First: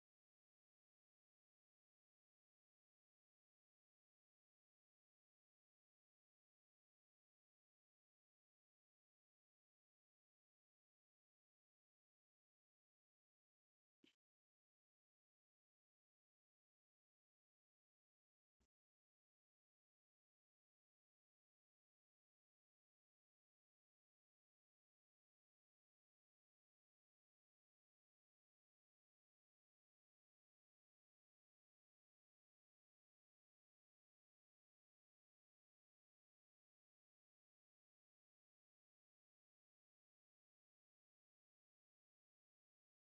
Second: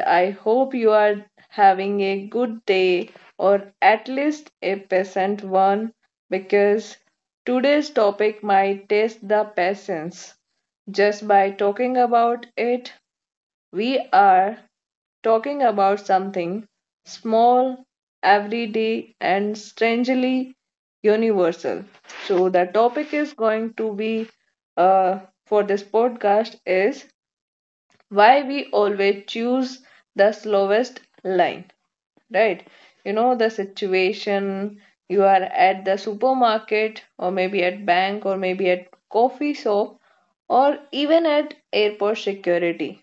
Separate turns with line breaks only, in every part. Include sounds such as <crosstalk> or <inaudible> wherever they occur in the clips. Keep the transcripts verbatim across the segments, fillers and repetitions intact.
I hope you are having a good day or at least a pleasant one because today's topic might test the patience just by talking about it we are talking about something small, everyday, and strangely universal. So, the topic is going to be uh, for this podcast is why we always choose the slowest line, right? You know, the situation you are at the supermarket, or maybe at bank, or maybe at coffee shop, or even at airport security.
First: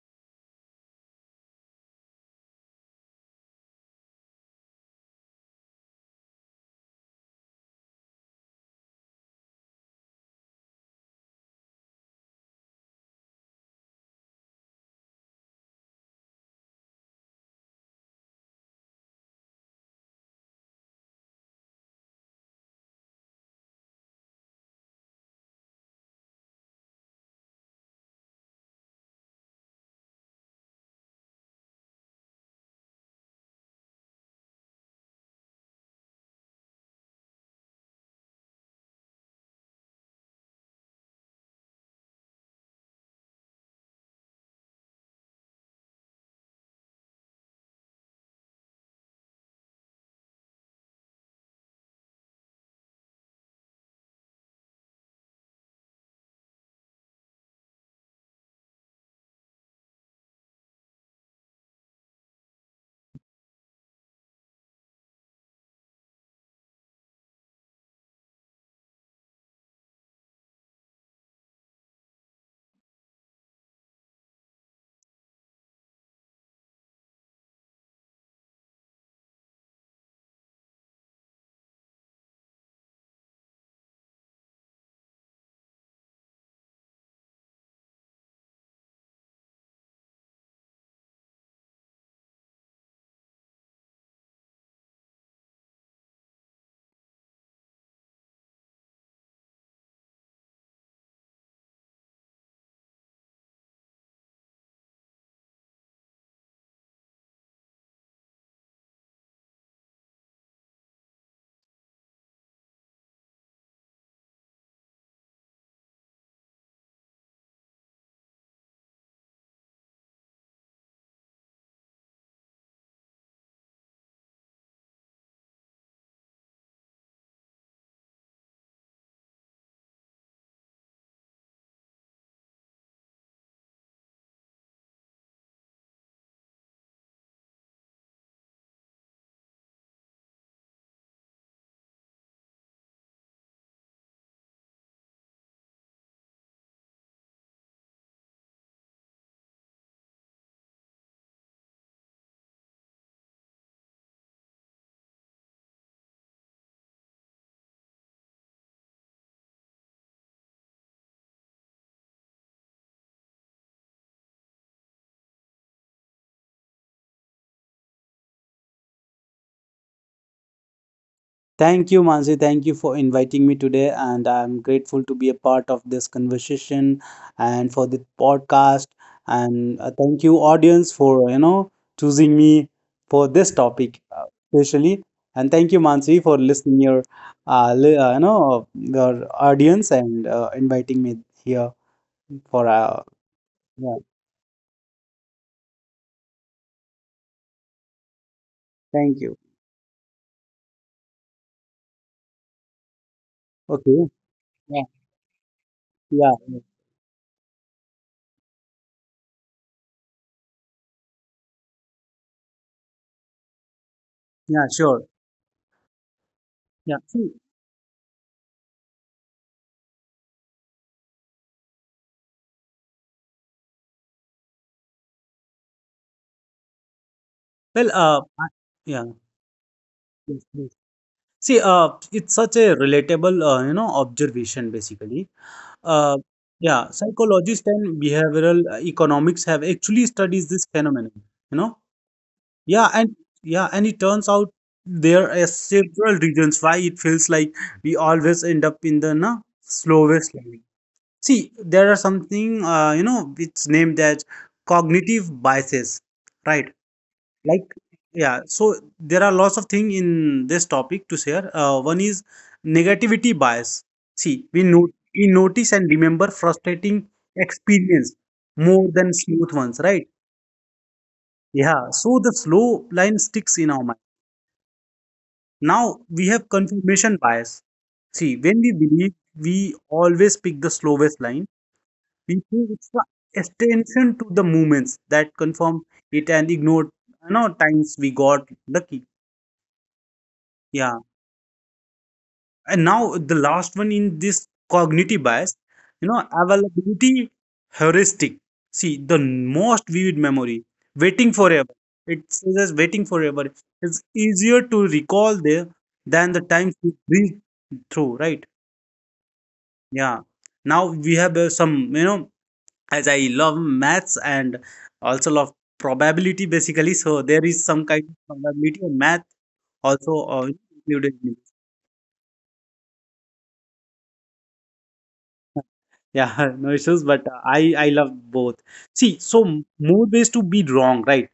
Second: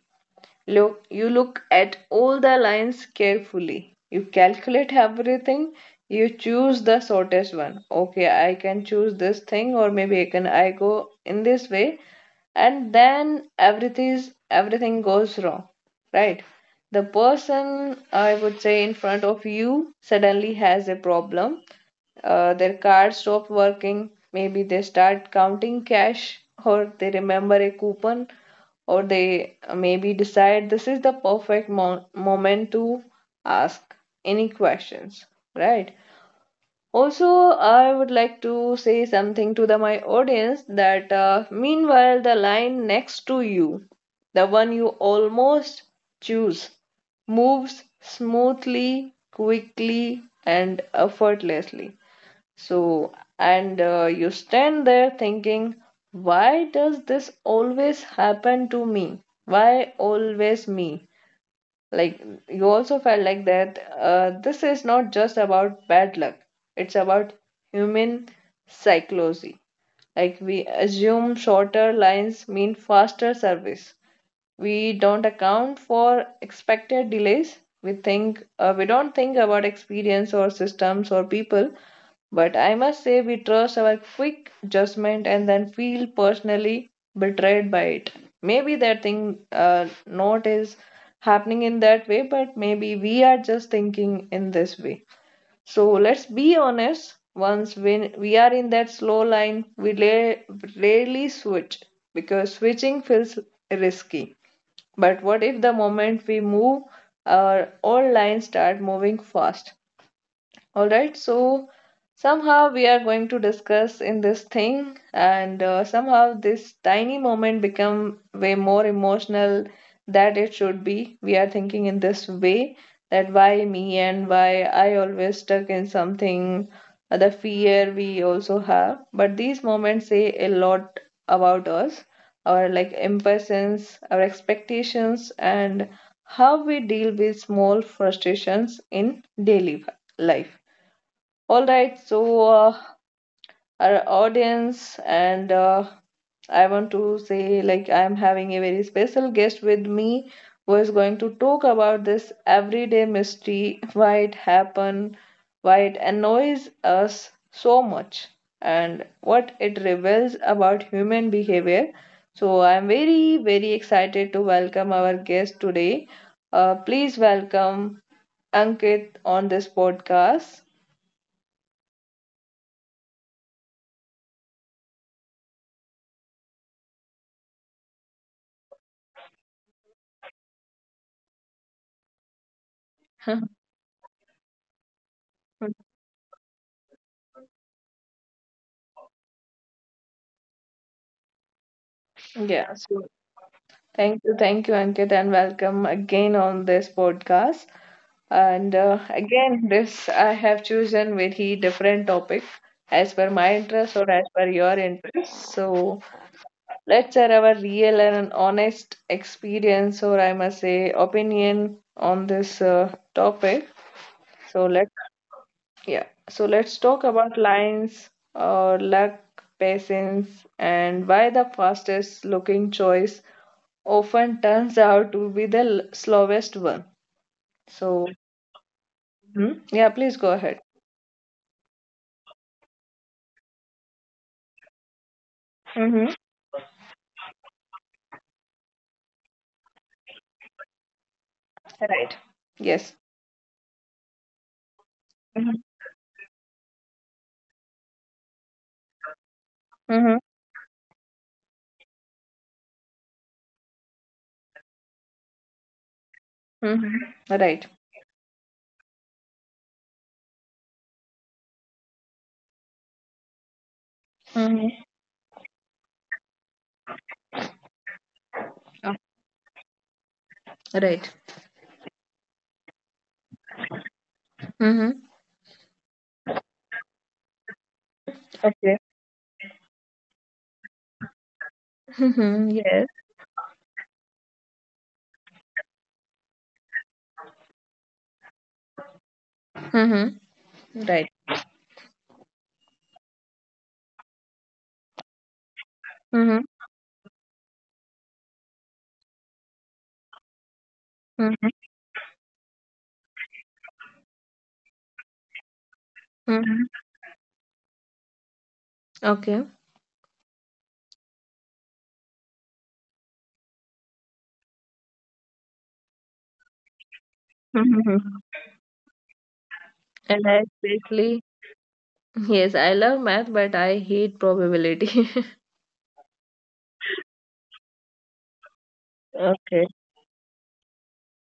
Look, you look at all the lines carefully. You calculate everything. You choose the shortest one. Okay, I can choose this thing, or maybe I can I go in this way, and then everything is everything goes wrong, right? The person I would say in front of you suddenly has a problem. Uh, their card stops working. Maybe they start counting cash or they remember a coupon or they uh, maybe decide this is the perfect mo- moment to ask any questions, right? Also, I would like to say something to the, my audience that uh, meanwhile, the line next to you, the one you almost choose, moves smoothly, quickly, and effortlessly. So, and uh, you stand there thinking, why does this always happen to me? Why always me? Like, you also felt like that uh, this is not just about bad luck, it's about human psychology. Like, we assume shorter lines mean faster service. We don't account for expected delays. We think uh, we don't think about experience or systems or people, but I must say, we trust our quick judgment and then feel personally betrayed by it. Maybe that thing uh, not is happening in that way, but maybe we are just thinking in this way. So let's be honest. Once when we are in that slow line, we la- rarely switch because switching feels risky. But what if the moment we move, our old lines start moving fast? All right, so somehow we are going to discuss in this thing, and uh, somehow this tiny moment become way more emotional that it should be. We are thinking in this way that why me and why I always stuck in something, uh, the fear we also have. But these moments say a lot about us, our like impatience, our expectations, and how we deal with small frustrations in daily life. All right, so uh, our audience, and uh, I want to say like I'm having a very special guest with me who is going to talk about this everyday mystery, why it happened, why it annoys us so much, and what it reveals about human behavior. So I'm very very excited to welcome our guest today. Uh, please welcome Ankit on this podcast.
Thank you, Mansi. Thank you for inviting me today, and I'm grateful to be a part of this conversation and for the podcast. And uh, thank you, audience, for you know choosing me for this topic, uh, especially. And thank you,
<laughs>
Mansi, for listening your uh, li- uh, you know your audience and uh, inviting me here for
Yeah,
uh,
so
yeah.
thank you, thank you, Ankit, and welcome again on this podcast. And uh,
Thank you.
again, this I have chosen very different topic as per my interest or
Okay.
as per your
Yeah.
interest. So
Yeah.
let's share our real and honest experience, or I must say, opinion on this uh, topic.
Yeah.
So let's
Sure.
yeah, so let's
Yeah.
talk
See,
about lines, uh, luck, patience, and why the fastest looking choice often turns out to be the l- slowest one.
well,
So,
uh, I-
mhm, yeah, please go
yeah.
ahead.
See, uh, it's such a relatable, uh, you know, observation basically.
Hmm.
Uh, yeah, psychologists and behavioral uh, economics have actually studies this phenomenon. You know,
Right.
yeah,
Yes.
and yeah, and it turns out there are
Hmm.
several reasons why it feels like we always end up in the na,
Hmm.
slowest lane. See, there are something, uh, you know, it's named as cognitive biases, right?
Hmm.
like
Right.
yeah so there are lots of things in this topic to share, uh, one is negativity bias. See, we
Hmm.
know we notice and remember frustrating experience more than smooth ones, right?
Right.
Yeah, so the slow line sticks in our mind.
Hmm.
Now we have confirmation bias. See, when we
Okay.
believe we always pick the slowest line, we
Hmm.
pay
Yes.
extra attention to the movements that confirm it and ignore you know times we got lucky.
Hmm.
Yeah.
Right.
And now the last one in this cognitive bias, you know,
Hmm.
availability heuristic. See, the most vivid memory, waiting
Hmm.
forever. It says as waiting forever. It's easier to recall there than the
Hmm.
times we breathe through, right?
Okay.
Yeah. Now we have uh, some, you know, as I love maths and also love probability basically. So there is some kind of
hmm
probability and math also
And I
uh, included
especially,
in.
yes, I love math, but I hate probability. <laughs>
Yeah, <laughs> no issues, but uh, I I love both. See, so
Okay.
m- more ways to be wrong, right?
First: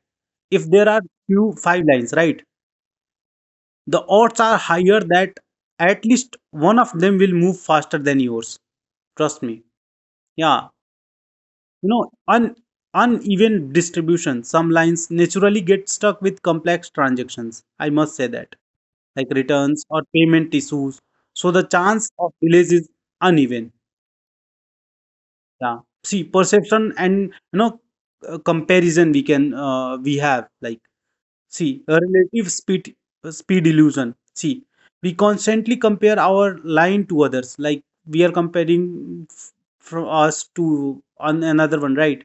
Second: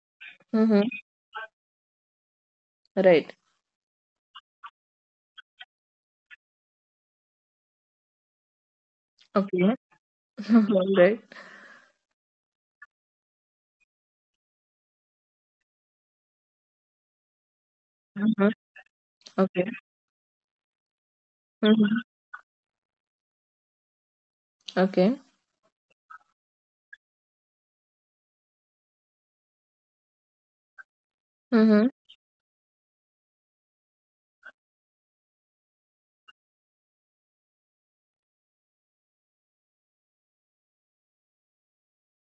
If
Hmm.
there are few five lines, right,
Right.
the odds are higher that at least one of them will move faster than yours. Trust me.
Okay.
Yeah,
<laughs> All right.
you know, un uneven distribution. Some lines naturally get stuck with complex transactions. I must say
Hmm.
that, like
Okay.
returns or payment issues. So the
Hmm.
chance of delays is uneven.
Okay.
Yeah. See, perception and you know uh, comparison we can uh, we have like see
Hmm.
a relative speed, uh, speed illusion. See, we constantly compare our line to others. Like we are comparing f- from us to on another one, right?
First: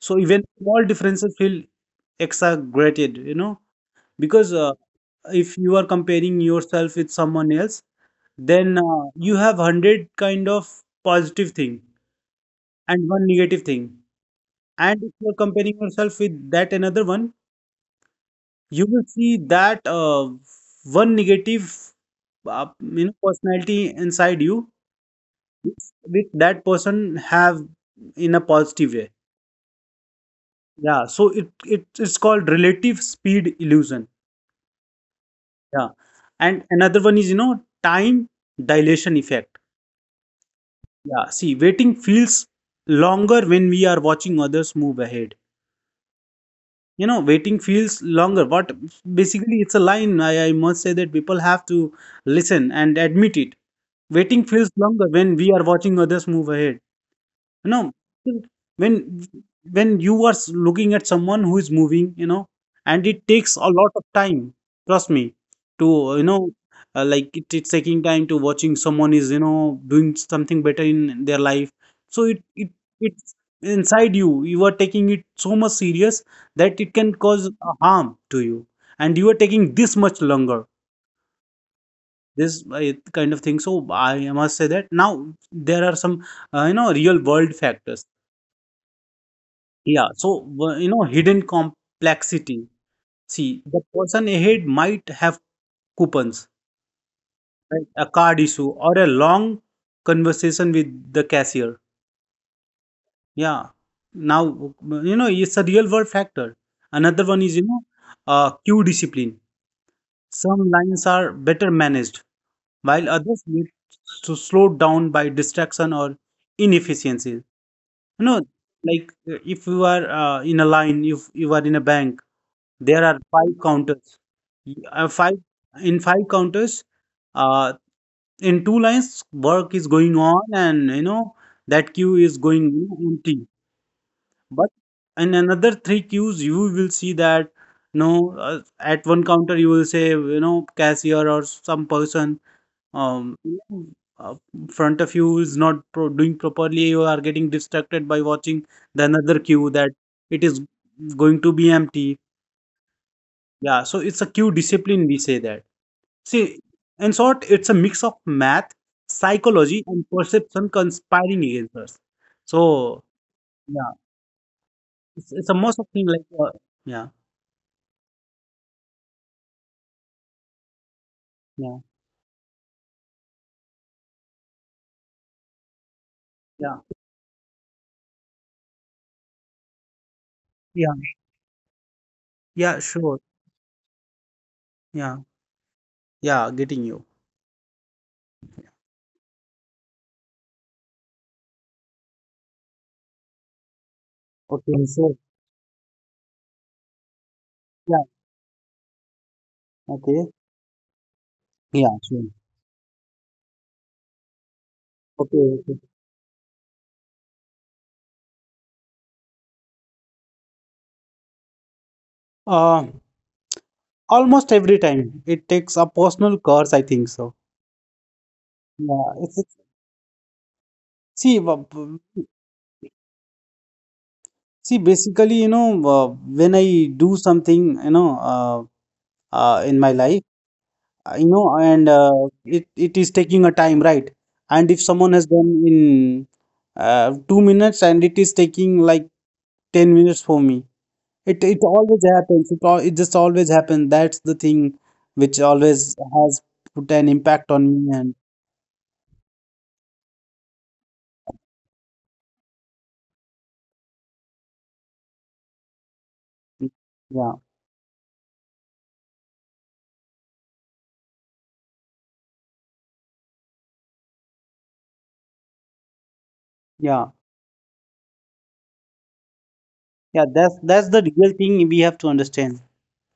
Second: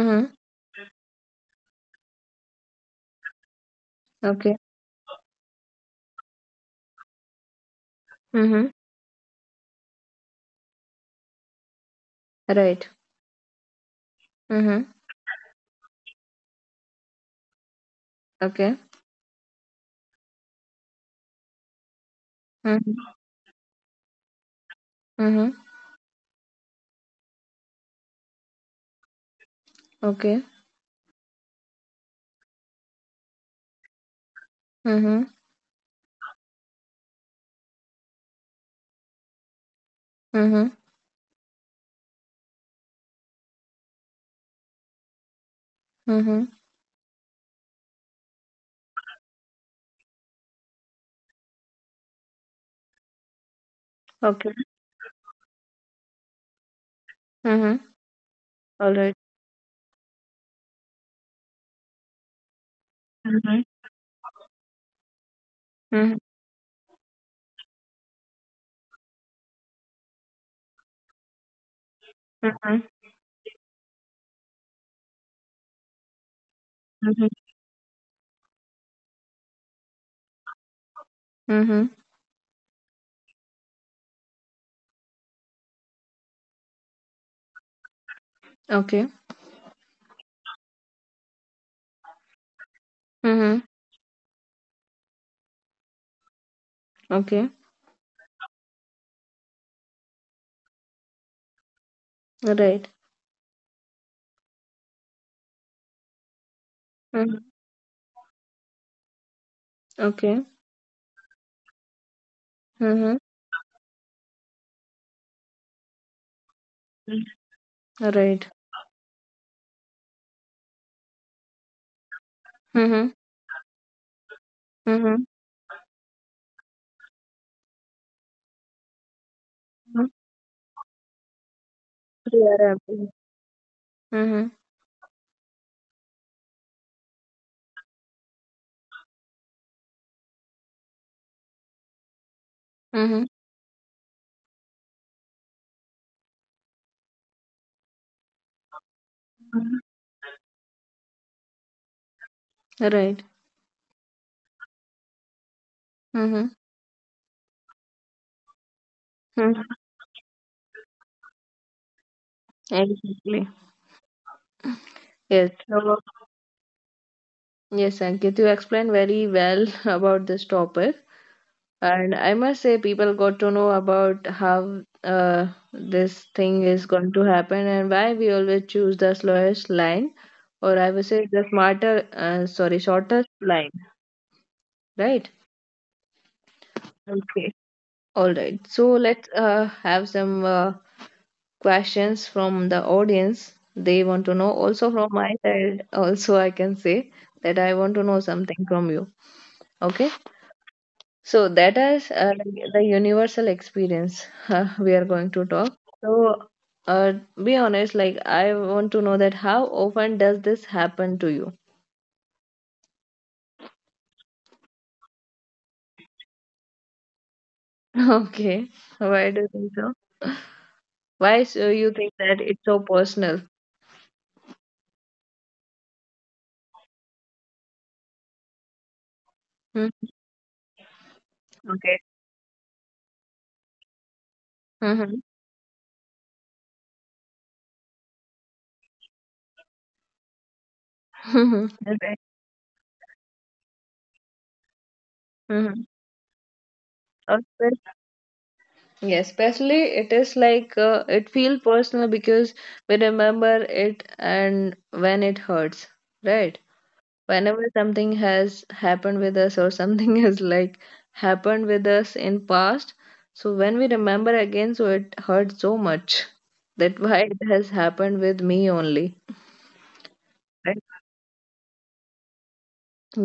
So even small differences feel exaggerated, you know, because
Okay.
uh, if you are comparing yourself with someone else,
Mm-hmm.
then uh, you have hundred kind of positive thing
Right.
and one negative thing,
Mm-hmm.
and if you're comparing yourself with that another one,
Okay.
you will see that uh, one negative, uh, you
Mm-hmm.
know, personality inside you,
Mm-hmm.
which which that person have in a positive way.
Okay.
Yeah. So it, it it's called relative speed illusion.
Mm-hmm.
Yeah. And another one is, you know, time dilation effect.
Mm-hmm.
Yeah. See, waiting feels longer when we are watching others move ahead.
Mm-hmm.
You know, waiting feels longer. What basically it's a line, I, I must say that people have to listen and admit it: waiting
Okay.
feels longer when we are watching others move ahead. No,
Mm-hmm. All right.
when when you are looking at someone who is moving, you know, and it takes
Mm-hmm.
a lot of time, trust me,
Mm-hmm.
to you know, uh, like it, it's taking time to watching someone is you know doing something better in their life. So it it
Mm-hmm.
it's inside you. You are taking it so much serious that it can
Mm-hmm.
cause a harm to you, and you are taking this much longer.
Mm-hmm.
This uh, kind of thing. So I must say that now there are some uh, you know real world factors.
Okay.
Yeah, so w- you know, hidden complexity. See,
Mm-hmm.
the person ahead might have coupons,
Okay.
right? A card issue or a long conversation with the cashier.
Right.
Yeah. Now, you know, it's a real world factor. Another
Mm-hmm.
one is, you know, uh, queue discipline.
Okay.
Some lines are better managed, while
Mm-hmm.
others need to slow down by distraction or inefficiency. You know,
Right.
like uh, if you are uh, in a line, if you are in a bank, there
Mm-hmm.
are five counters. Uh,
Mm-hmm.
five in five counters. Uh, in two lines, work is going on, and you know that queue is going
Yeah.
empty.
Mm-hmm.
But in another three queues, you will see that no, uh, at one counter you will say you know cashier or some person
Mm-hmm.
um uh, front of you is not pro doing properly. You are getting distracted by watching the another queue that it is going to be empty.
Right.
Yeah, so it's a queue discipline, we say that.
Mm-hmm.
See, in short, it's a mix of math,
Mm-hmm.
psychology, and perception conspiring against us. So,
Exactly.
yeah, it's, it's
Yes.
a most of
So,
thing like, uh, yeah,
yes, Ankit, you explained very well <laughs> about this topic.
yeah,
And I must say, people got to know about how uh, this thing
yeah,
is going to happen and why we always choose the slowest line, or I
yeah,
would say the smarter, uh, sorry,
yeah, sure,
shortest line,
yeah,
right?
yeah, getting you.
Okay. All right. So let's uh, have some uh, questions from the audience. They want to know. Also,
Okay,
from
so,
my side, also, I can say that I want to
yeah,
know something from you. Okay.
okay,
So that
yeah,
is uh,
sure,
like the universal experience <laughs> we are going to
okay,
talk.
okay.
So, uh, be honest, like I want to know that how often does this happen to you?
Uh, Almost every time it takes a personal curse, I think so.
<laughs> Okay, why
Yeah,
do you
it's,
think
it's
so? Why
see,
so
wa-
you think that
w-
it's so personal?
see, basically, you know, uh, when I do something, you know, uh,
Hmm.
uh, in my life. Uh, you know,
Okay.
and uh, it it is taking a time, right? And if someone has done in uh, two minutes, and it is taking like ten minutes for me. It
Mm-hmm.
it
<laughs> Okay.
always happens. It, al- it just always happens. That's the thing which
Mm-hmm.
always has put an impact on me and
Yes, especially it is like uh, it feel personal because we remember it and when it hurts, right?
yeah.
Whenever something has happened with us or something <laughs> has like happened with us in past, so when we remember again so it hurts so much <laughs> that why
Yeah.
it has happened with me only,
Yeah, that's that's
right?
the real thing we have to understand.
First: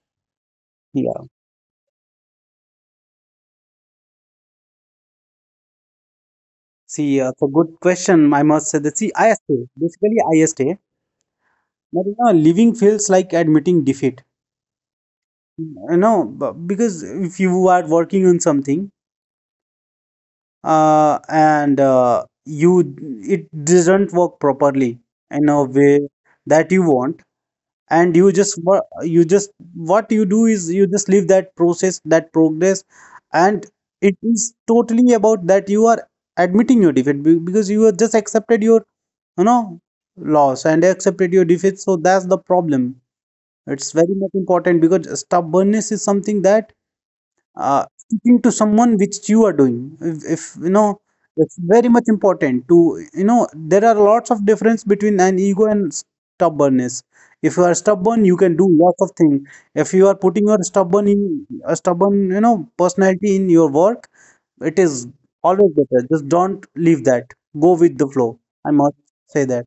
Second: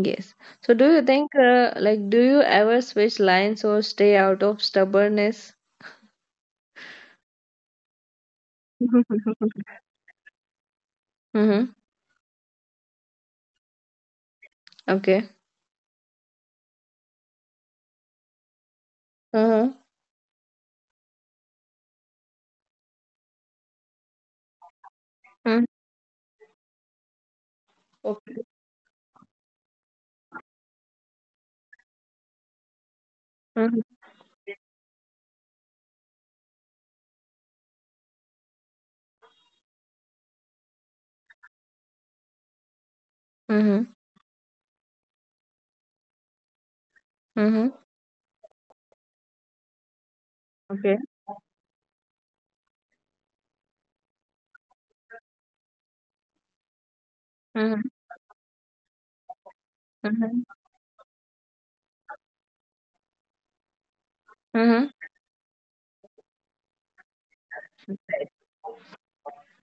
Yes, so do you
Yeah.
think uh, like do you ever switch lines or stay out of stubbornness?
See, uh, it's a good question, I must say
<laughs>
that. See, ISA,
Mm-hmm.
basically ISA, but you know, living feels like admitting defeat.
Okay.
Uh, No, b- because if you are working on something
Mm-hmm.
uh, and uh, you it doesn't work properly in a
Mm.
way that you want, and you
Okay.
just wo- you just what you do is you just leave that process, that progress, and
Mm-hmm.
it is totally about that you are admitting your defeat, be- because you have just accepted your you know loss and accepted your defeat. So that's the problem. It's
Mm-hmm.
very much important because stubbornness is something that uh, speaking to someone which you are doing, if, if you know
Okay.
it's very much important to you know there are lots of difference between an ego and stubbornness. If you are
Mm-hmm.
stubborn you can do lots of things. If you are
Mm-hmm.
putting your stubborn in a stubborn you know personality in your work, it is always better just don't leave that, go with the
Mm-hmm.
flow, I must say that.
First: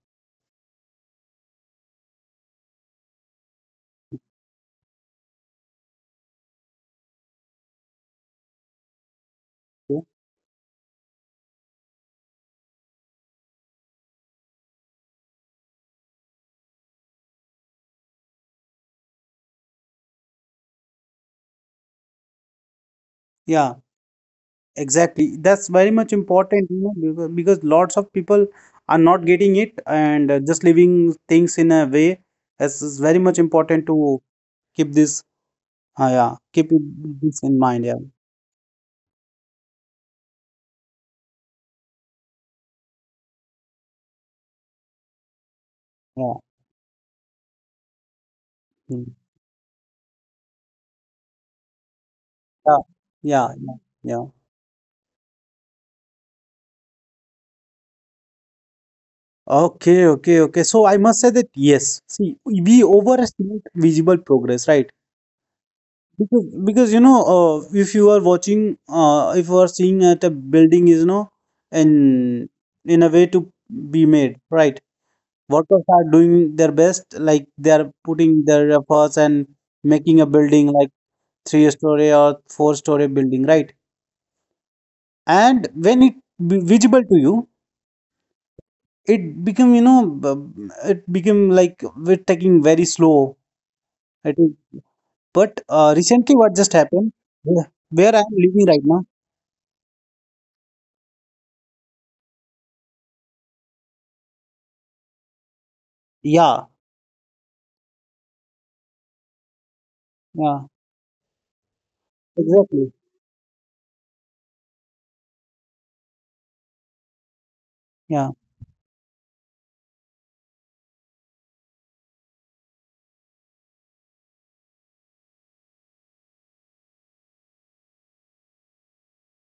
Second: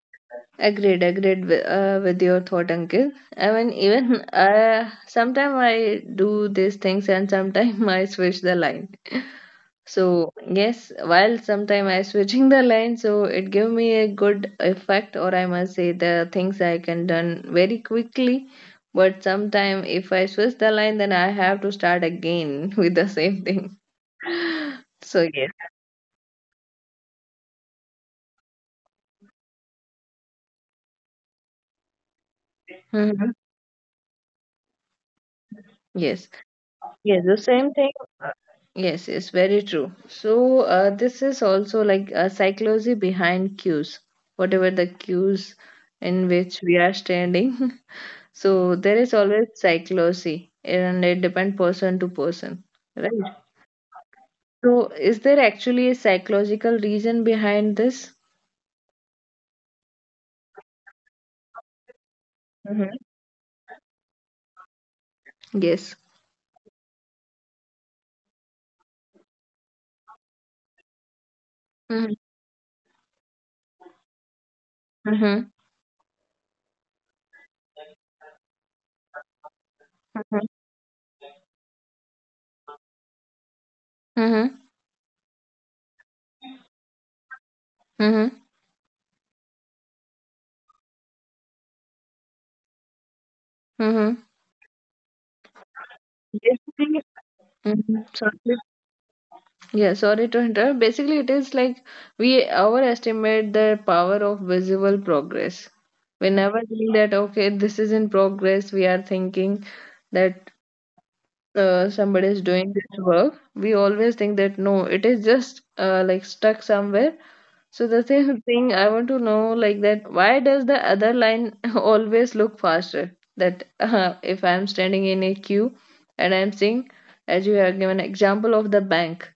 Agreed, agreed with, uh, with your thought, Ankit. I mean, even uh, sometimes I do these things and sometimes <laughs> I switch the line. So, yes, while sometimes I switching the line, so it give me a good effect, or I must say the things I can done very quickly. But sometime if I switch the line, then I have to start again <laughs> with the same thing.
Yeah.
So,
Exactly.
yes.
That's very much important, you know, because, because lots of people are not getting it and uh, just leaving things in a way. This is very
Mhm.
much important to keep this, uh,
Yes.
yeah, keep it,
Yes, the
this in
same thing.
mind. Yeah.
uh, Yes, yes, very true. So, uh, this is also like a psychology behind cues, whatever the cues in
Yeah.
which we are standing. <laughs> So, there is
Mm.
always psychology, and it depends person to person,
Yeah.
right?
Yeah. Yeah. Yeah.
So, is there actually a psychological reason behind this?
Okay, okay, okay. So I must say that yes, see, we
Mhm,
overestimate visible progress, right?
yes.
Because, because you know, uh, if you are watching, uh, if you are seeing at a building is, you know,
Mm-hmm.
and in a way to be made, right?
Mm-hmm.
Workers are doing their best, like they are putting their efforts and making a building like three-story or four-story building, right?
Mm-hmm.
And when it be visible to you,
Mm-hmm.
it become, you know, b- it become like we're taking very slow.
Mhm.
It is, but uh, recently, what just
Basically,
happened, where
mm-hmm,
where I'm living right now,
yeah, sorry to interrupt. Basically, it is like we overestimate the power of visible progress. We
yeah.
never think that, okay, this is in progress. We are thinking that
Yeah.
uh, somebody is doing
Exactly.
this work, we always think that no, it is just uh, like stuck somewhere. So the <laughs>
Yeah.
same thing I want to know like that why does the other line <laughs> always look faster? That uh, if I'm standing in a queue and I'm seeing, as you have given example of the bank,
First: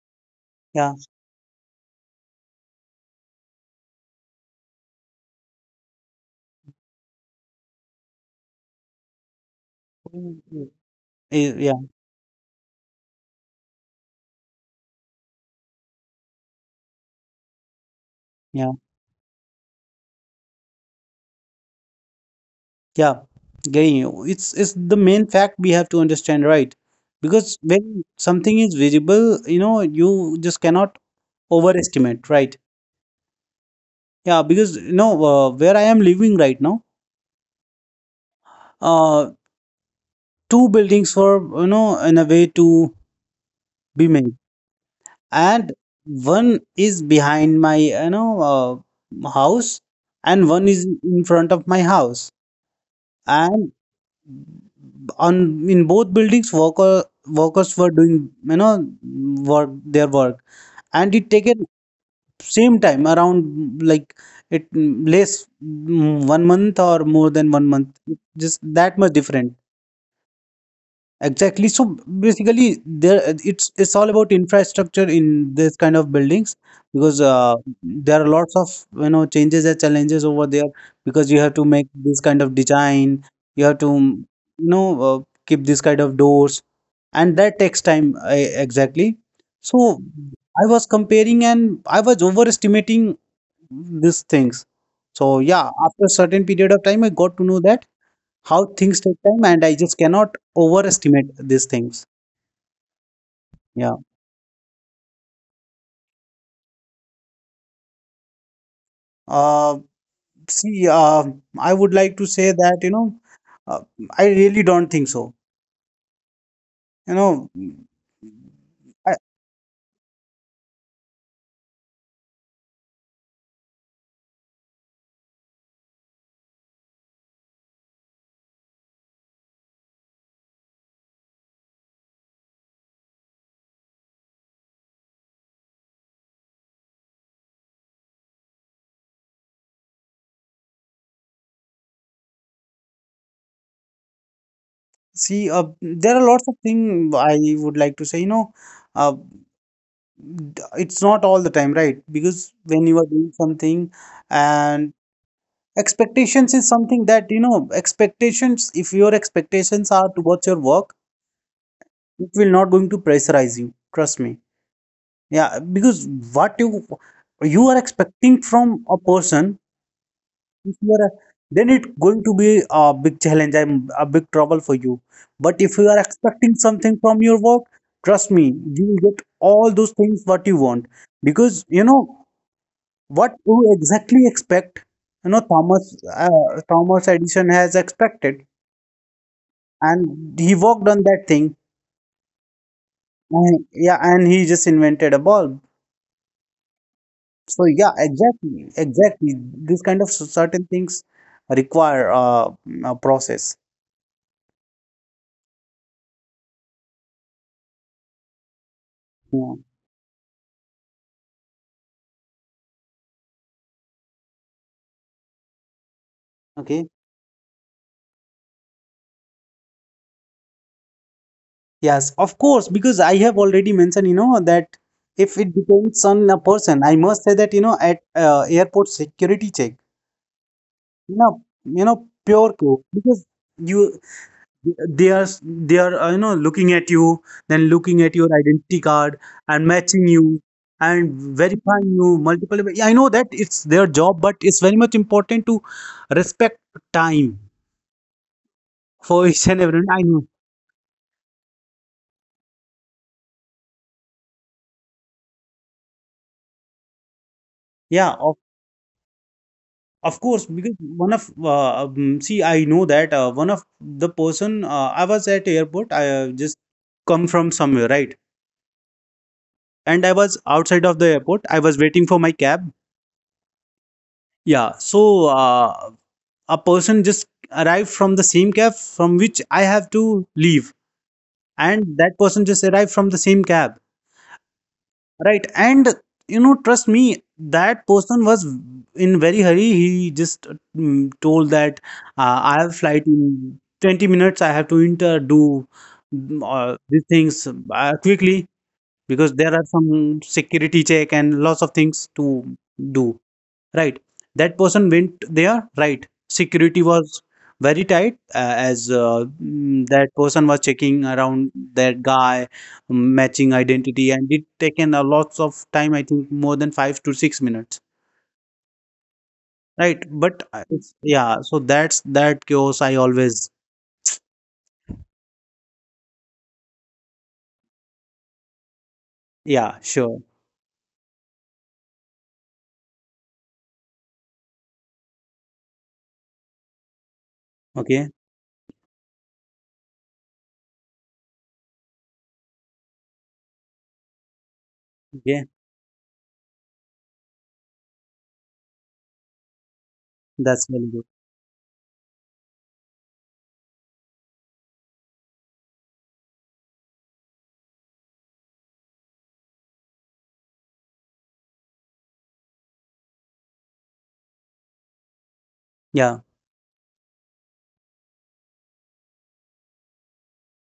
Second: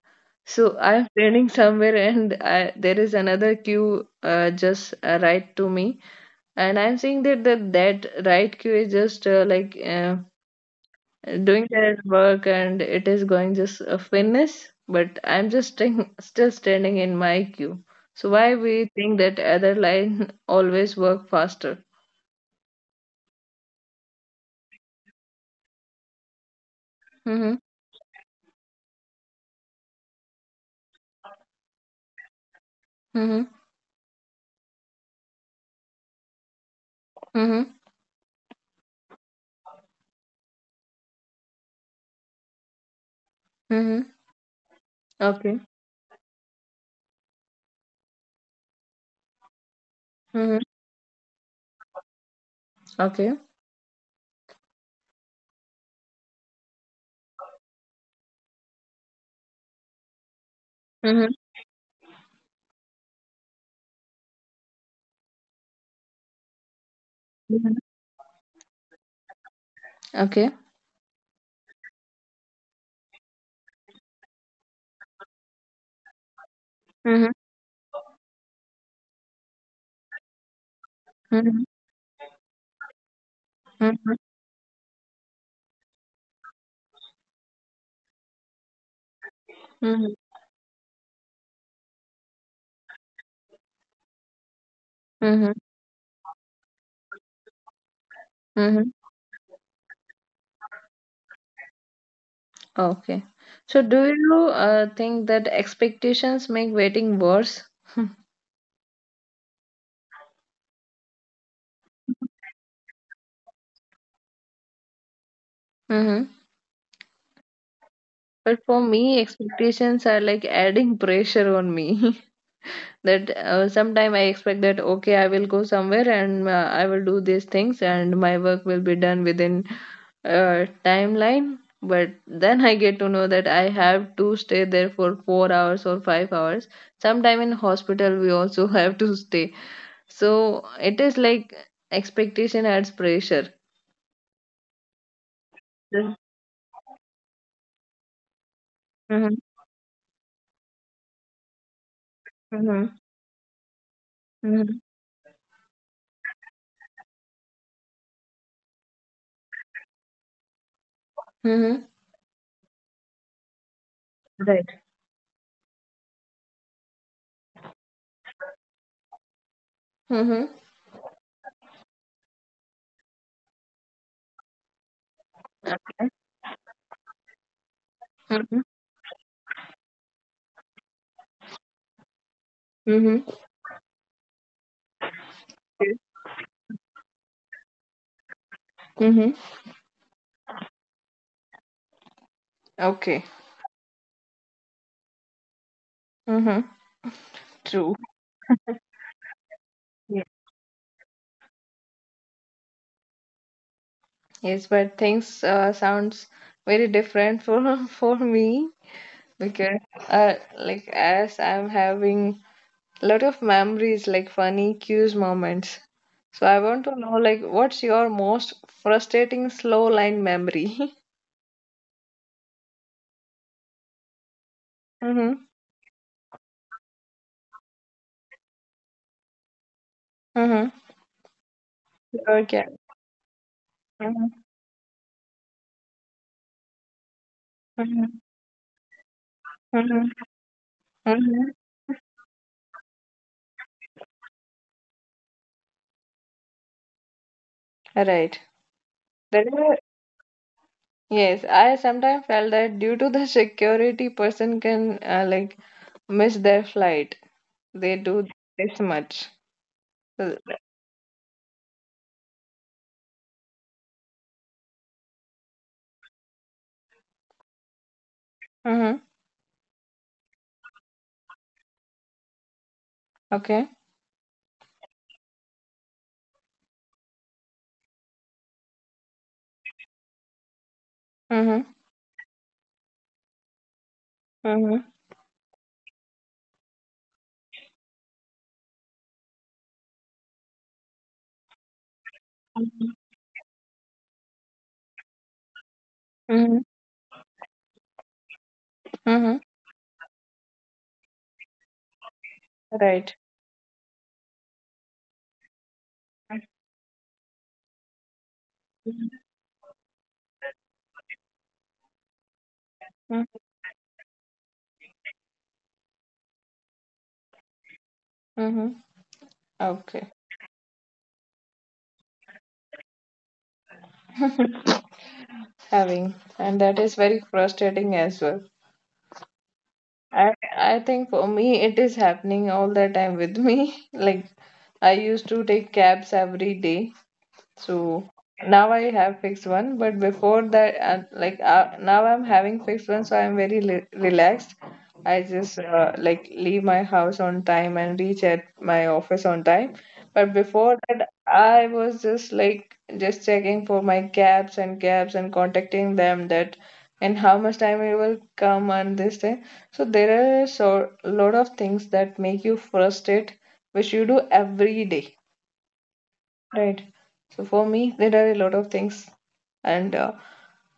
so
Yeah.
I'm standing <laughs> somewhere and I, there is another queue uh, just uh, right to me, and I'm seeing that that that right queue is just uh, like uh,
So, eh,
doing
yeah.
their work and it is going just a fitness, but I'm just staying, still standing in my queue. So why
Yeah.
we think that other line <laughs> always work faster?
Yeah. Getting you. It's it's the main fact we have to understand, right?
Mm-hmm.
Because when something is visible, you know, you just cannot overestimate, right?
Mm-hmm.
Yeah. Because you know uh, where I am living right now,
Mm-hmm.
uh, two buildings were you know in a way to be
Mm-hmm.
made,
Okay.
and one is behind my you know uh, house, and
Mm-hmm.
one is in front of my house.
Okay.
And on in both buildings worker workers were doing you know work their work and it
Mm-hmm.
taken same time around, like it mm, less mm, one month or more than one
Mm-hmm.
month just that much different.
Okay.
Exactly. So basically, there it's it's all about infrastructure in this kind of buildings because
Mm-hmm.
uh, there are lots of you know changes and challenges over there because you have
Mm-hmm.
to make this kind of design, you have to you know uh, keep this kind of doors, and that takes time, uh, exactly. So
Mm-hmm.
I was comparing and I was overestimating these things. So
Mm-hmm.
yeah, after a certain period of time, I got to know that how
Mm-hmm.
things take time, and I just cannot overestimate these things.
Okay. So
Yeah.
do you uh, think that expectations make waiting worse?
uh See, uh I would like to say that you know uh, I really don't think so
Mm-hmm.
you know
But for
I,
me, expectations are like adding pressure on me. <laughs> That uh, sometime I expect that okay I will go somewhere and uh, I will do these things and my work will be done within uh, timeline, but then I get to know that I have to stay there for four hours or five hours, sometime in hospital we also <laughs> have to stay, so it is like expectation adds pressure.
See, uh,
Mm-hmm,
there are lots of things I would like to say, you know uh,
mm-hmm,
d- it's not all the time, right? Because when you are doing something
mm-hmm,
and expectations is something that you know expectations, if your expectations are towards your work,
mm-hmm.
it will not going to pressurize you. Trust me.
Right.
Yeah, because what you you are expecting from a person,
Mm-hmm,
if you are, then it's going to be a big challenge and a big trouble for you. But if you are expecting something from your work, trust me,
mm-hmm,
you will get all those things what you want. Because you know
mm-hmm.
what you exactly expect. You know Thomas uh, Thomas Edison has expected,
Mm-hmm.
and he worked on that thing.
Okay.
And, yeah, and he just invented a bulb.
Mm-hmm.
So
True.
yeah, exactly, exactly. This kind of cer- certain things require uh, mm, a process.
Yes, but things uh, sounds very different for <laughs> for me
Yeah.
because uh, like as I'm having a lot of memories, like funny cues moments. So I want
Okay.
to know like what's your most frustrating slow line memory? <laughs>
Yes, of course, because I have already mentioned, you know, that if
Mm-hmm.
it depends on a person, I must say that, you know, at uh, airport security check,
Mm-hmm.
you know, you know, pure
Okay.
chaos because you
Mm-hmm.
they are s- they are uh, you know looking at you, then looking
Mm-hmm.
at your identity card, and matching
Mm-hmm.
you, and
Mm-hmm.
verifying you multiple way. Yeah, I know that it's their job, but it's very much important to respect time
Right.
for
That
each and
is,
everyone I know.
yes, I sometimes felt that due to the security person can uh, like miss their flight. They
Yeah
do
of,
this much.
of
So,
course, because one of uh, um, see, I know that uh, one of the person, uh, I was at airport, I uh, just come from somewhere, right?
mhm.
And I was outside of the airport, I was waiting for my cab.
Okay.
Yeah, so uh, a person just arrived from the same cab from which I have to leave,
Mhm.
and that person just arrived from the same cab,
Mhm.
right? And you know, trust me, that person was in very hurry. He just mm, told that uh, I have
Mhm.
flight in twenty minutes. I have to enter do mm,
Mhm.
uh, these things uh, quickly, because
Mhm.
there are some security check and lots of things to
Right.
do, right? That person went there, right? Security was very tight, uh, as
Mhm.
uh, mm, that person was checking around that guy, mm, matching identity, and it taken a lots of time. I think more than five to six minutes,
Mhm.
right?
Okay.
But uh, it's, yeah, so that's that chaos I always.
<laughs> Having, and that is very frustrating as well.
Yeah, sure.
I I think for me it is happening all the time with me. <laughs> Like I used to take cabs every day. So
Okay.
now I have fixed one, but before that, uh, like uh, now I'm having fixed one, so I'm very li relaxed. I
Okay,
just uh, like leave my house on time and reach at my office on time. But
that's
before
really good.
that, I was just like just checking for my cabs and cabs and contacting them that and how much time it will come and this thing. So there are so lot of things that make you frustrated, which you do every day,
Yeah,
right? So for me, there are a lot of things, and uh,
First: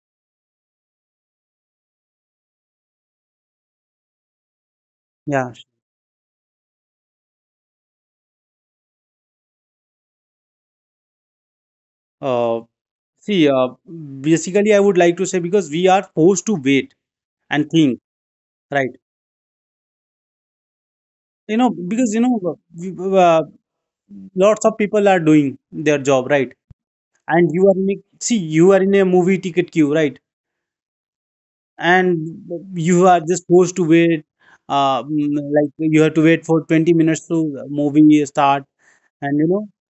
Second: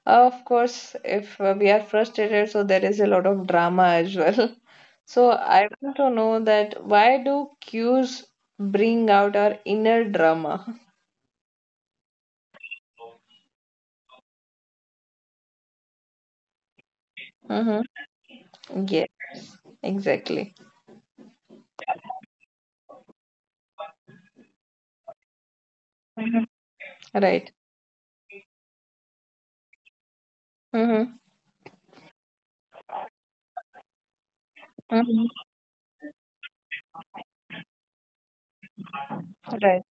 of course, if uh, we are frustrated, so there is a lot of drama as well. <laughs> So
yeah.
I want to know that why do cues bring out our inner drama?
uh See, uh, basically, I would like to say, because we are forced to wait and
Mm-hmm.
think, right?
Yeah, exactly.
You know, because you know, uh, we- uh, lots of people are doing their job, right? And
Right.
you are in a, see, you are in a movie ticket queue, right?
Mm-hmm.
And you are just forced to wait. Uh,
Mm-hmm.
mm, like you have to wait for twenty minutes to the movie start, and you know,
Right.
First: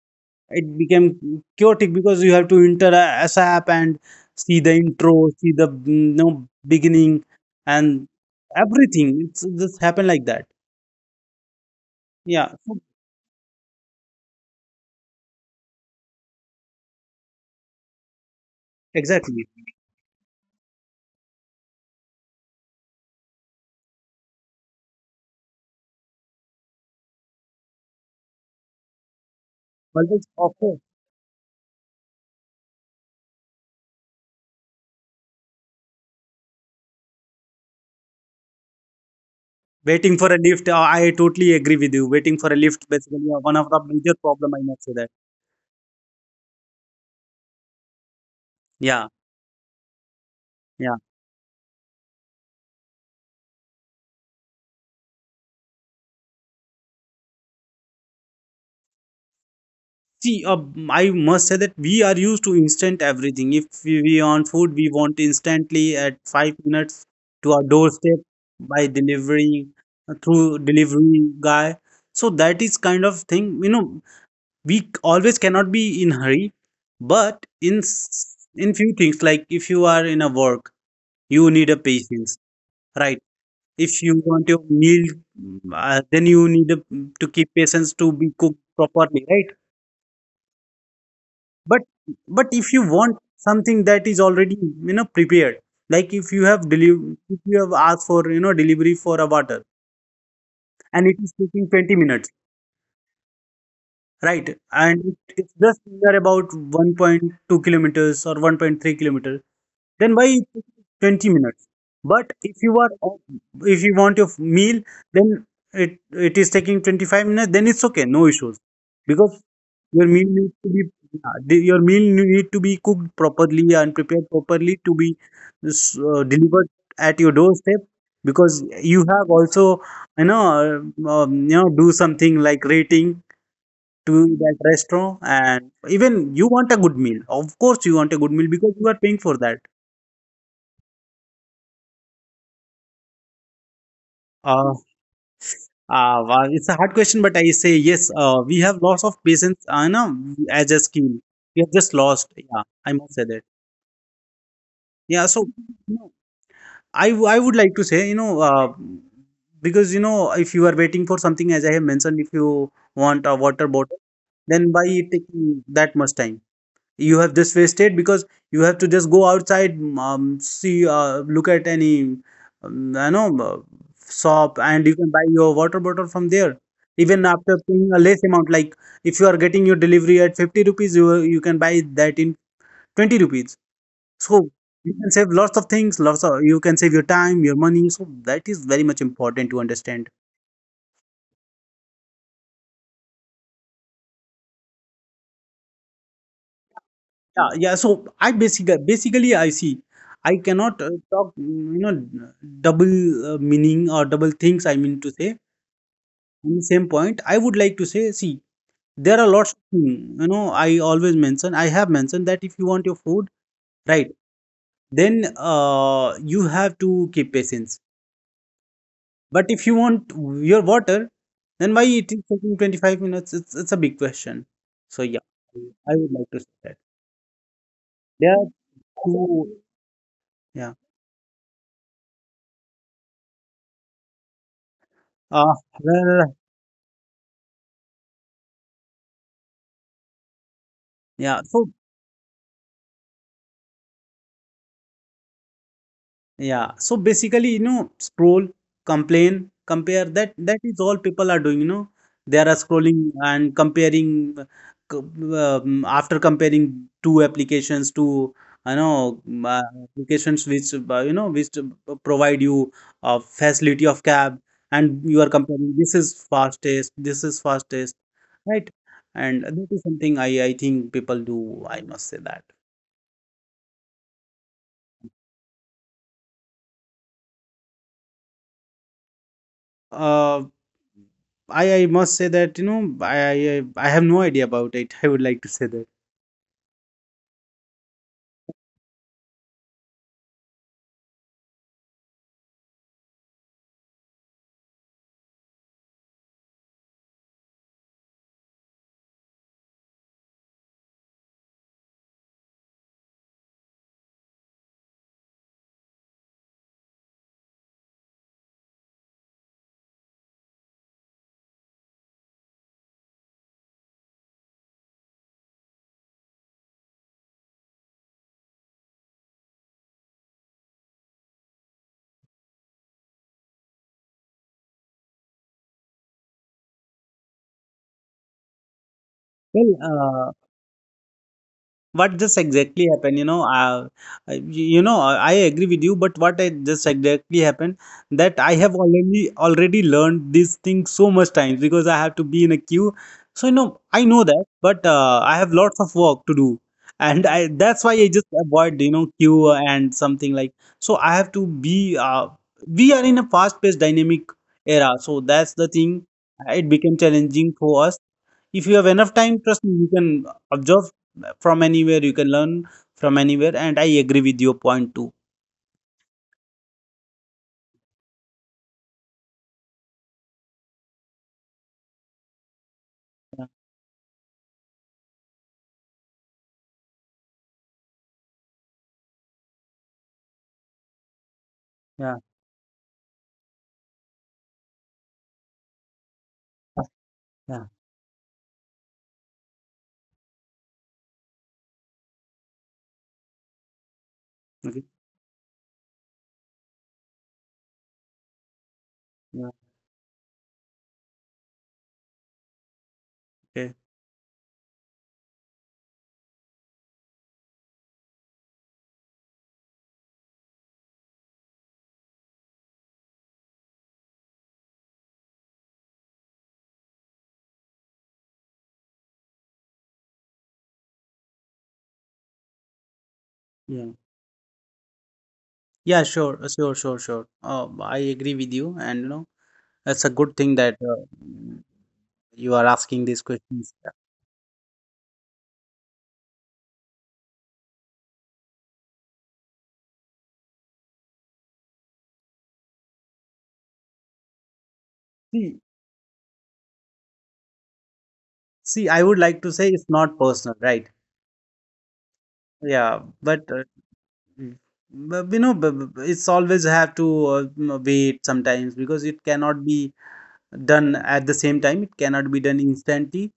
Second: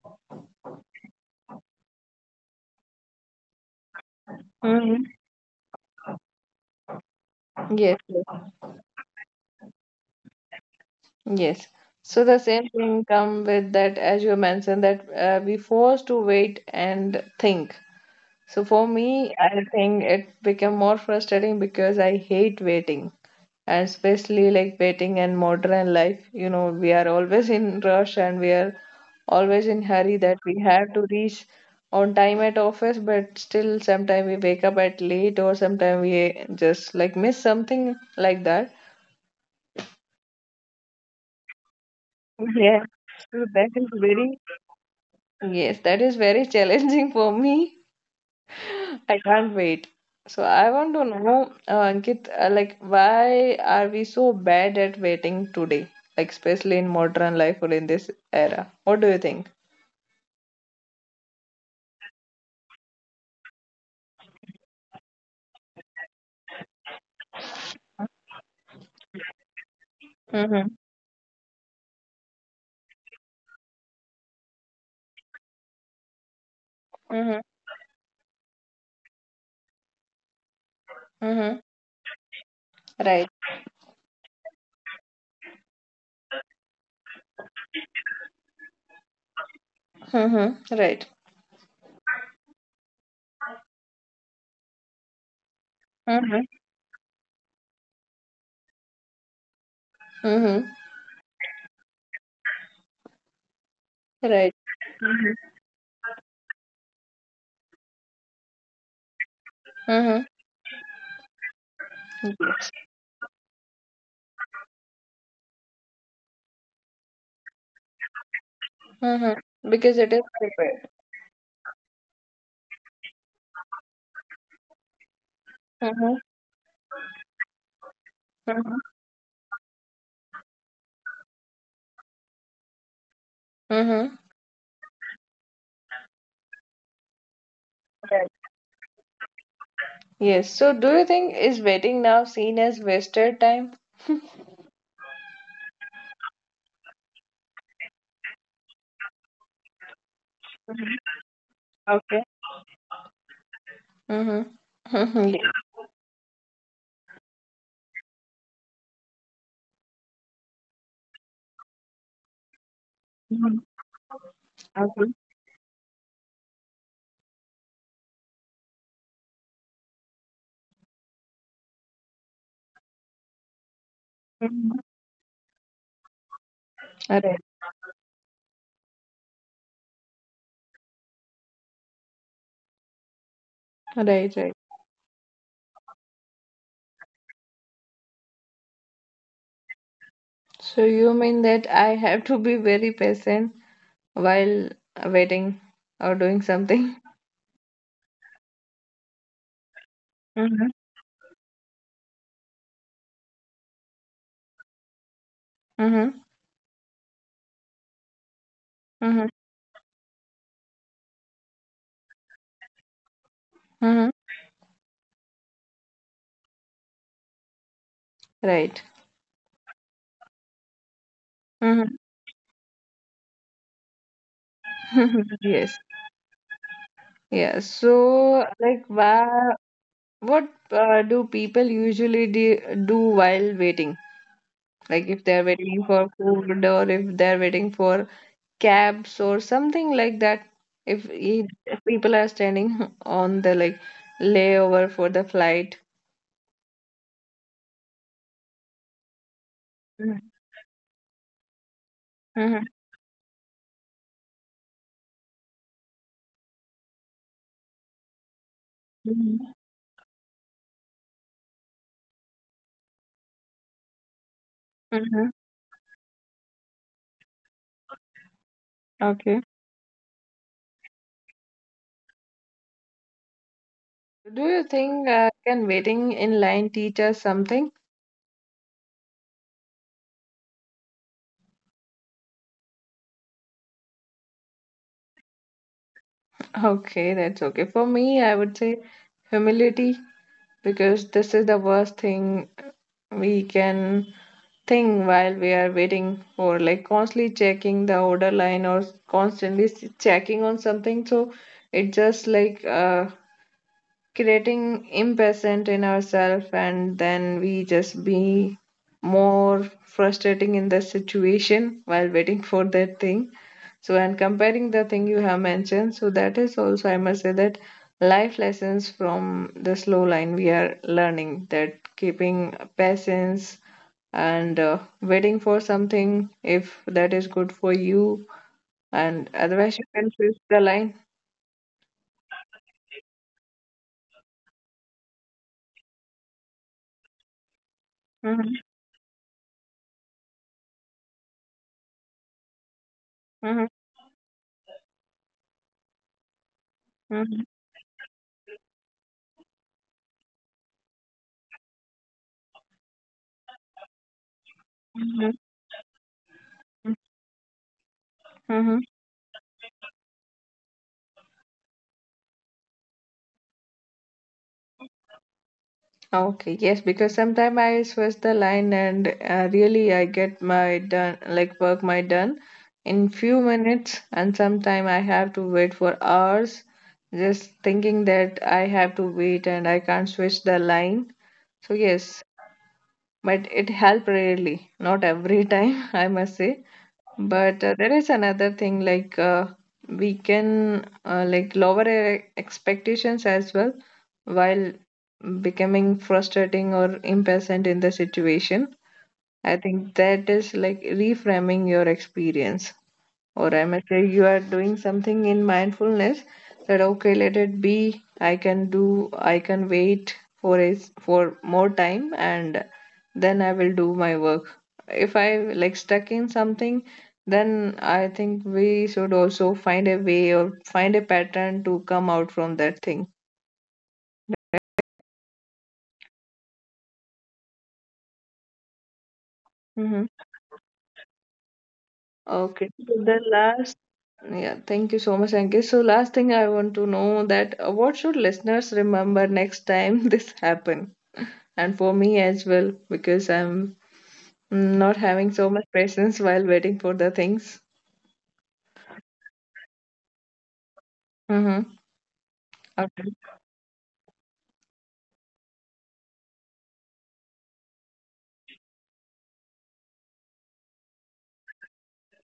it became chaotic because you have to enter a SAP and see the
Mm-hmm.
intro, see the mm, you know, beginning,
Yes.
and
Yes.
everything. It's just happened like that.
Yes. So the
Yeah,
same
so-
thing come with that, as you mentioned, that uh, we forced to wait and think. So for me,
exactly.
I think it became more frustrating because I hate waiting. And especially like waiting in modern life, you know, we are always in rush and we are always in hurry that we
Multiple,
have to reach on time at office, but still sometimes we wake up at late or sometimes we just like miss something like that.
waiting for a lift, uh, I totally agree with you. Waiting for a
Yeah.
lift, basically, uh,
So
one of
that
the
is
major
very
problem I must say that.
yes, that is very <laughs> challenging for me.
Yeah,
I can't wait. So I want
yeah.
to know, uh, Ankit, uh, like, why are we so bad at waiting today? Like, especially in modern life or in this era. What do you think?
See, uh, I must say that we are used to instant everything. If we, we want food, we want instantly at five minutes to our doorstep by delivery uh, through
Mm-hmm.
delivery guy. So that is kind of thing. You know, we c- always cannot be in hurry,
Mm-hmm.
but in s- in few things, like if you are in a work, you
Mm-hmm.
need a patience, right?
Right.
If you want your meal, uh, then you need a, to keep patience to be cooked properly, right?
Mm-hmm. Right.
But but if you want something that is already you know prepared, like if
Mm-hmm.
you have deliver, if you have asked for you know delivery for a water,
Mm-hmm.
and it is taking twenty minutes, right?
Right.
And
Mm-hmm.
it- it's just near about one point two kilometers or one point three kilometers. Then why it took twenty minutes? But if you
Mm-hmm.
are, if you want your meal, then it it is taking twenty-five minutes, then it's okay, no issues. Because
Mm-hmm. Because
your
it is
meal needs to be,
prepared.
yeah, the- your meal need to be cooked properly and prepared properly to be
Mm-hmm.
uh, delivered at your doorstep, because
Mm-hmm.
you have also you know um, you know do something like rating
Mm-hmm.
to that restaurant, and even you want a good meal. Of course you want a good
Right.
meal because you are paying for that.
Yes. So do you think is waiting now seen as wasted time?
uh, Uh, wow, it's a hard question, but I say yes. Uh, we have loss of patience, uh, you know, as a
Mhm.
skill. We have just
Okay.
lost. Yeah, I must say that.
Mm-hmm.
Yeah, so
<laughs>
you know, I w- I would like to say, you know, uh, because you know, if you are waiting for something, as I have mentioned, if you want a water
Mm-hmm.
bottle, then by taking that much time, you have this wasted, because you have to just go outside um, see uh, look at any um, you know uh, shop, and
Mhm.
you can buy your water bottle from there even
Right,
after paying a less amount, like if you are getting your delivery at fifty rupees, you you can buy that in twenty rupees.
right,
So
right.
you can save lots of things, lots of, you can save your time, your money, so that is very much important to understand.
So you mean that I have to be very patient while waiting or doing something?
Yeah, yeah. So I basically, basically, I see. I
Mm-hmm.
cannot uh, talk, mm, you know, double uh, meaning or double things. I mean to say
Mm-hmm.
on the same point. I would like to say, see, there are
Mm-hmm.
lots of things. You know, I always mention. I have mentioned that if you want your food, right,
Mm-hmm.
then uh, you have to keep patience.
Right.
But if you want your water, then why
Mm-hmm.
it is taking twenty-five minutes? It's it's a big question. So yeah,
<laughs> Yes.
I would like to say that.
Yeah.
There are
So, like,
two.
wha- what
Yeah.
uh, do people usually de do while waiting? Like, if they're
Uh,
waiting for
well,
food or if they're waiting for cabs or something like that. If,
yeah.
if
So
people are standing <laughs> on the like layover for the flight.
yeah. So basically, you know, scroll, complain, compare.
Mhm,
That that is all people are doing. You know, they are
mhm,
scrolling and comparing. uh, co- Um, after comparing two applications, to you know m-
mhm,
uh, applications which uh, you know which uh, provide you a facility of cab, and you are
mhm.
comparing. This is fastest. This is fastest, right? And
Okay.
that is something I I think people do. I must say that.
Do you think uh, can waiting in line teach us something?
Uh, I I must say that, you know, I I I have no idea about it. <laughs> I would like to say that.
Okay, that's okay. For me, I would say humility because this is the worst thing we can think while we are waiting for, like constantly checking the order line or constantly s- checking on something. So it just like uh, creating impatient in ourselves, and then we just be more frustrating in the situation while waiting for that thing. So, and comparing the thing you have mentioned, so that is also I must say that life lessons from the slow line, we are learning that keeping patience and uh, waiting for something, if that is good for you, and
Well,
otherwise you can
uh,
switch the line.
What just exactly happened, you know, uh, uh, y- you know, I I agree with you, but what I just exactly happened, that I
Mhm,
have already already learned these things so much times because I have to be in a queue. So, you
mhm,
know, I know that, but uh, I have lots of work to do, and I
mhm,
that's why I just avoid, you know, queue and something like. So I have to be. Uh, we are in a fast-paced, dynamic era, so
mhm,
that's the thing. It became
mhm,
challenging for us. If you have
mhm.
enough time, trust me, you can observe from anywhere, you can learn from anywhere, and I agree with your point too.
Okay, yes, because sometimes I switch the line and uh, really I get my done like work my done in few minutes, and sometimes I have to wait for hours just thinking that I have to wait and I can't switch the line. So
Yeah,
yes, but it help rarely, not every time. <laughs> I must say.
yeah.
But uh, there is another thing like uh, we can uh, like lower our expectations as well while
Okay.
becoming frustrating or impatient in the situation.
Yeah.
I think that is like reframing your experience, or
Okay.
I must say you are doing something in mindfulness, that okay, let it be. I can do. I can wait for a s- for more time, and then I will do my work. If I like stuck in something, then I think we should also find a way or find a pattern to come out from that thing.
Yeah, yeah, sure, uh, sure, sure, sure, uh, I agree with you, and you know that's a good thing that
Hmm.
uh, you are asking these
Okay.
questions. Yeah.
So the last, yeah, thank you so much, Ankit. So last thing I want to know that uh, what should listeners remember next time <laughs> this happen? And for me as well because I'm
see
not having so much patience while waiting for the things.
See, I would like to say it's not personal, right?
Mm-hmm.
Yeah. but uh,
Okay.
mm, but, you know, but, but it's always have to uh, m- wait sometimes, because it cannot be done at the same time, it cannot be done instantly.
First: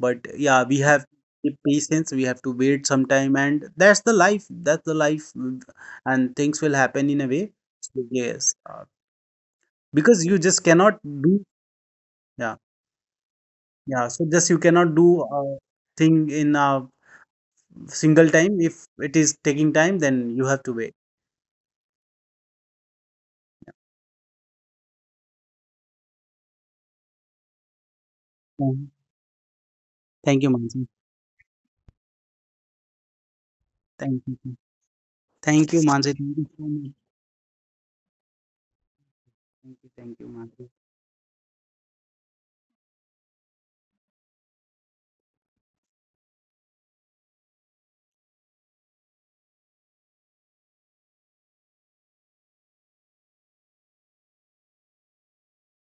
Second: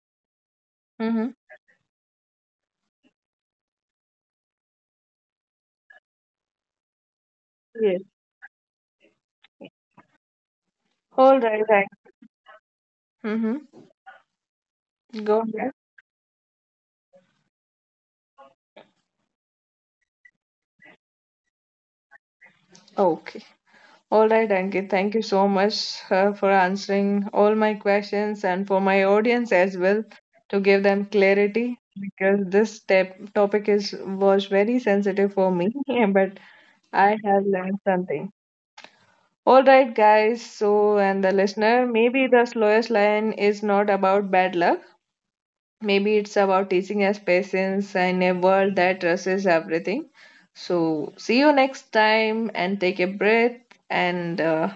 But yeah, we have
Mm-hmm.
the patience, we have to wait some time, and that's the life, that's the life, mm, and things will happen in a way.
Yes.
So yes, uh, because you just cannot
All
do.
right. Thank.
Yeah.
Mm-hmm.
Yeah, so just you cannot do
Go
a
ahead.
thing in a single time. If it is taking time, then you have to wait.
Okay. All right, Ankit. Thank you so much uh, for answering all my questions and for
Mhm.
my audience as well
Thank you,
to
Mansi.
give them clarity because this tap
Thank you,
topic is was
thank
very
you, Mansi. Thank
sensitive
you so
for me,
much.
<laughs> but I have learned something.
Thank you, thank you, Mansi.
All right, guys. So, and the listener, maybe the slowest line is not about bad luck. Maybe it's about teaching us patience in a world that rushes everything. So, see you next time and take a breath and uh,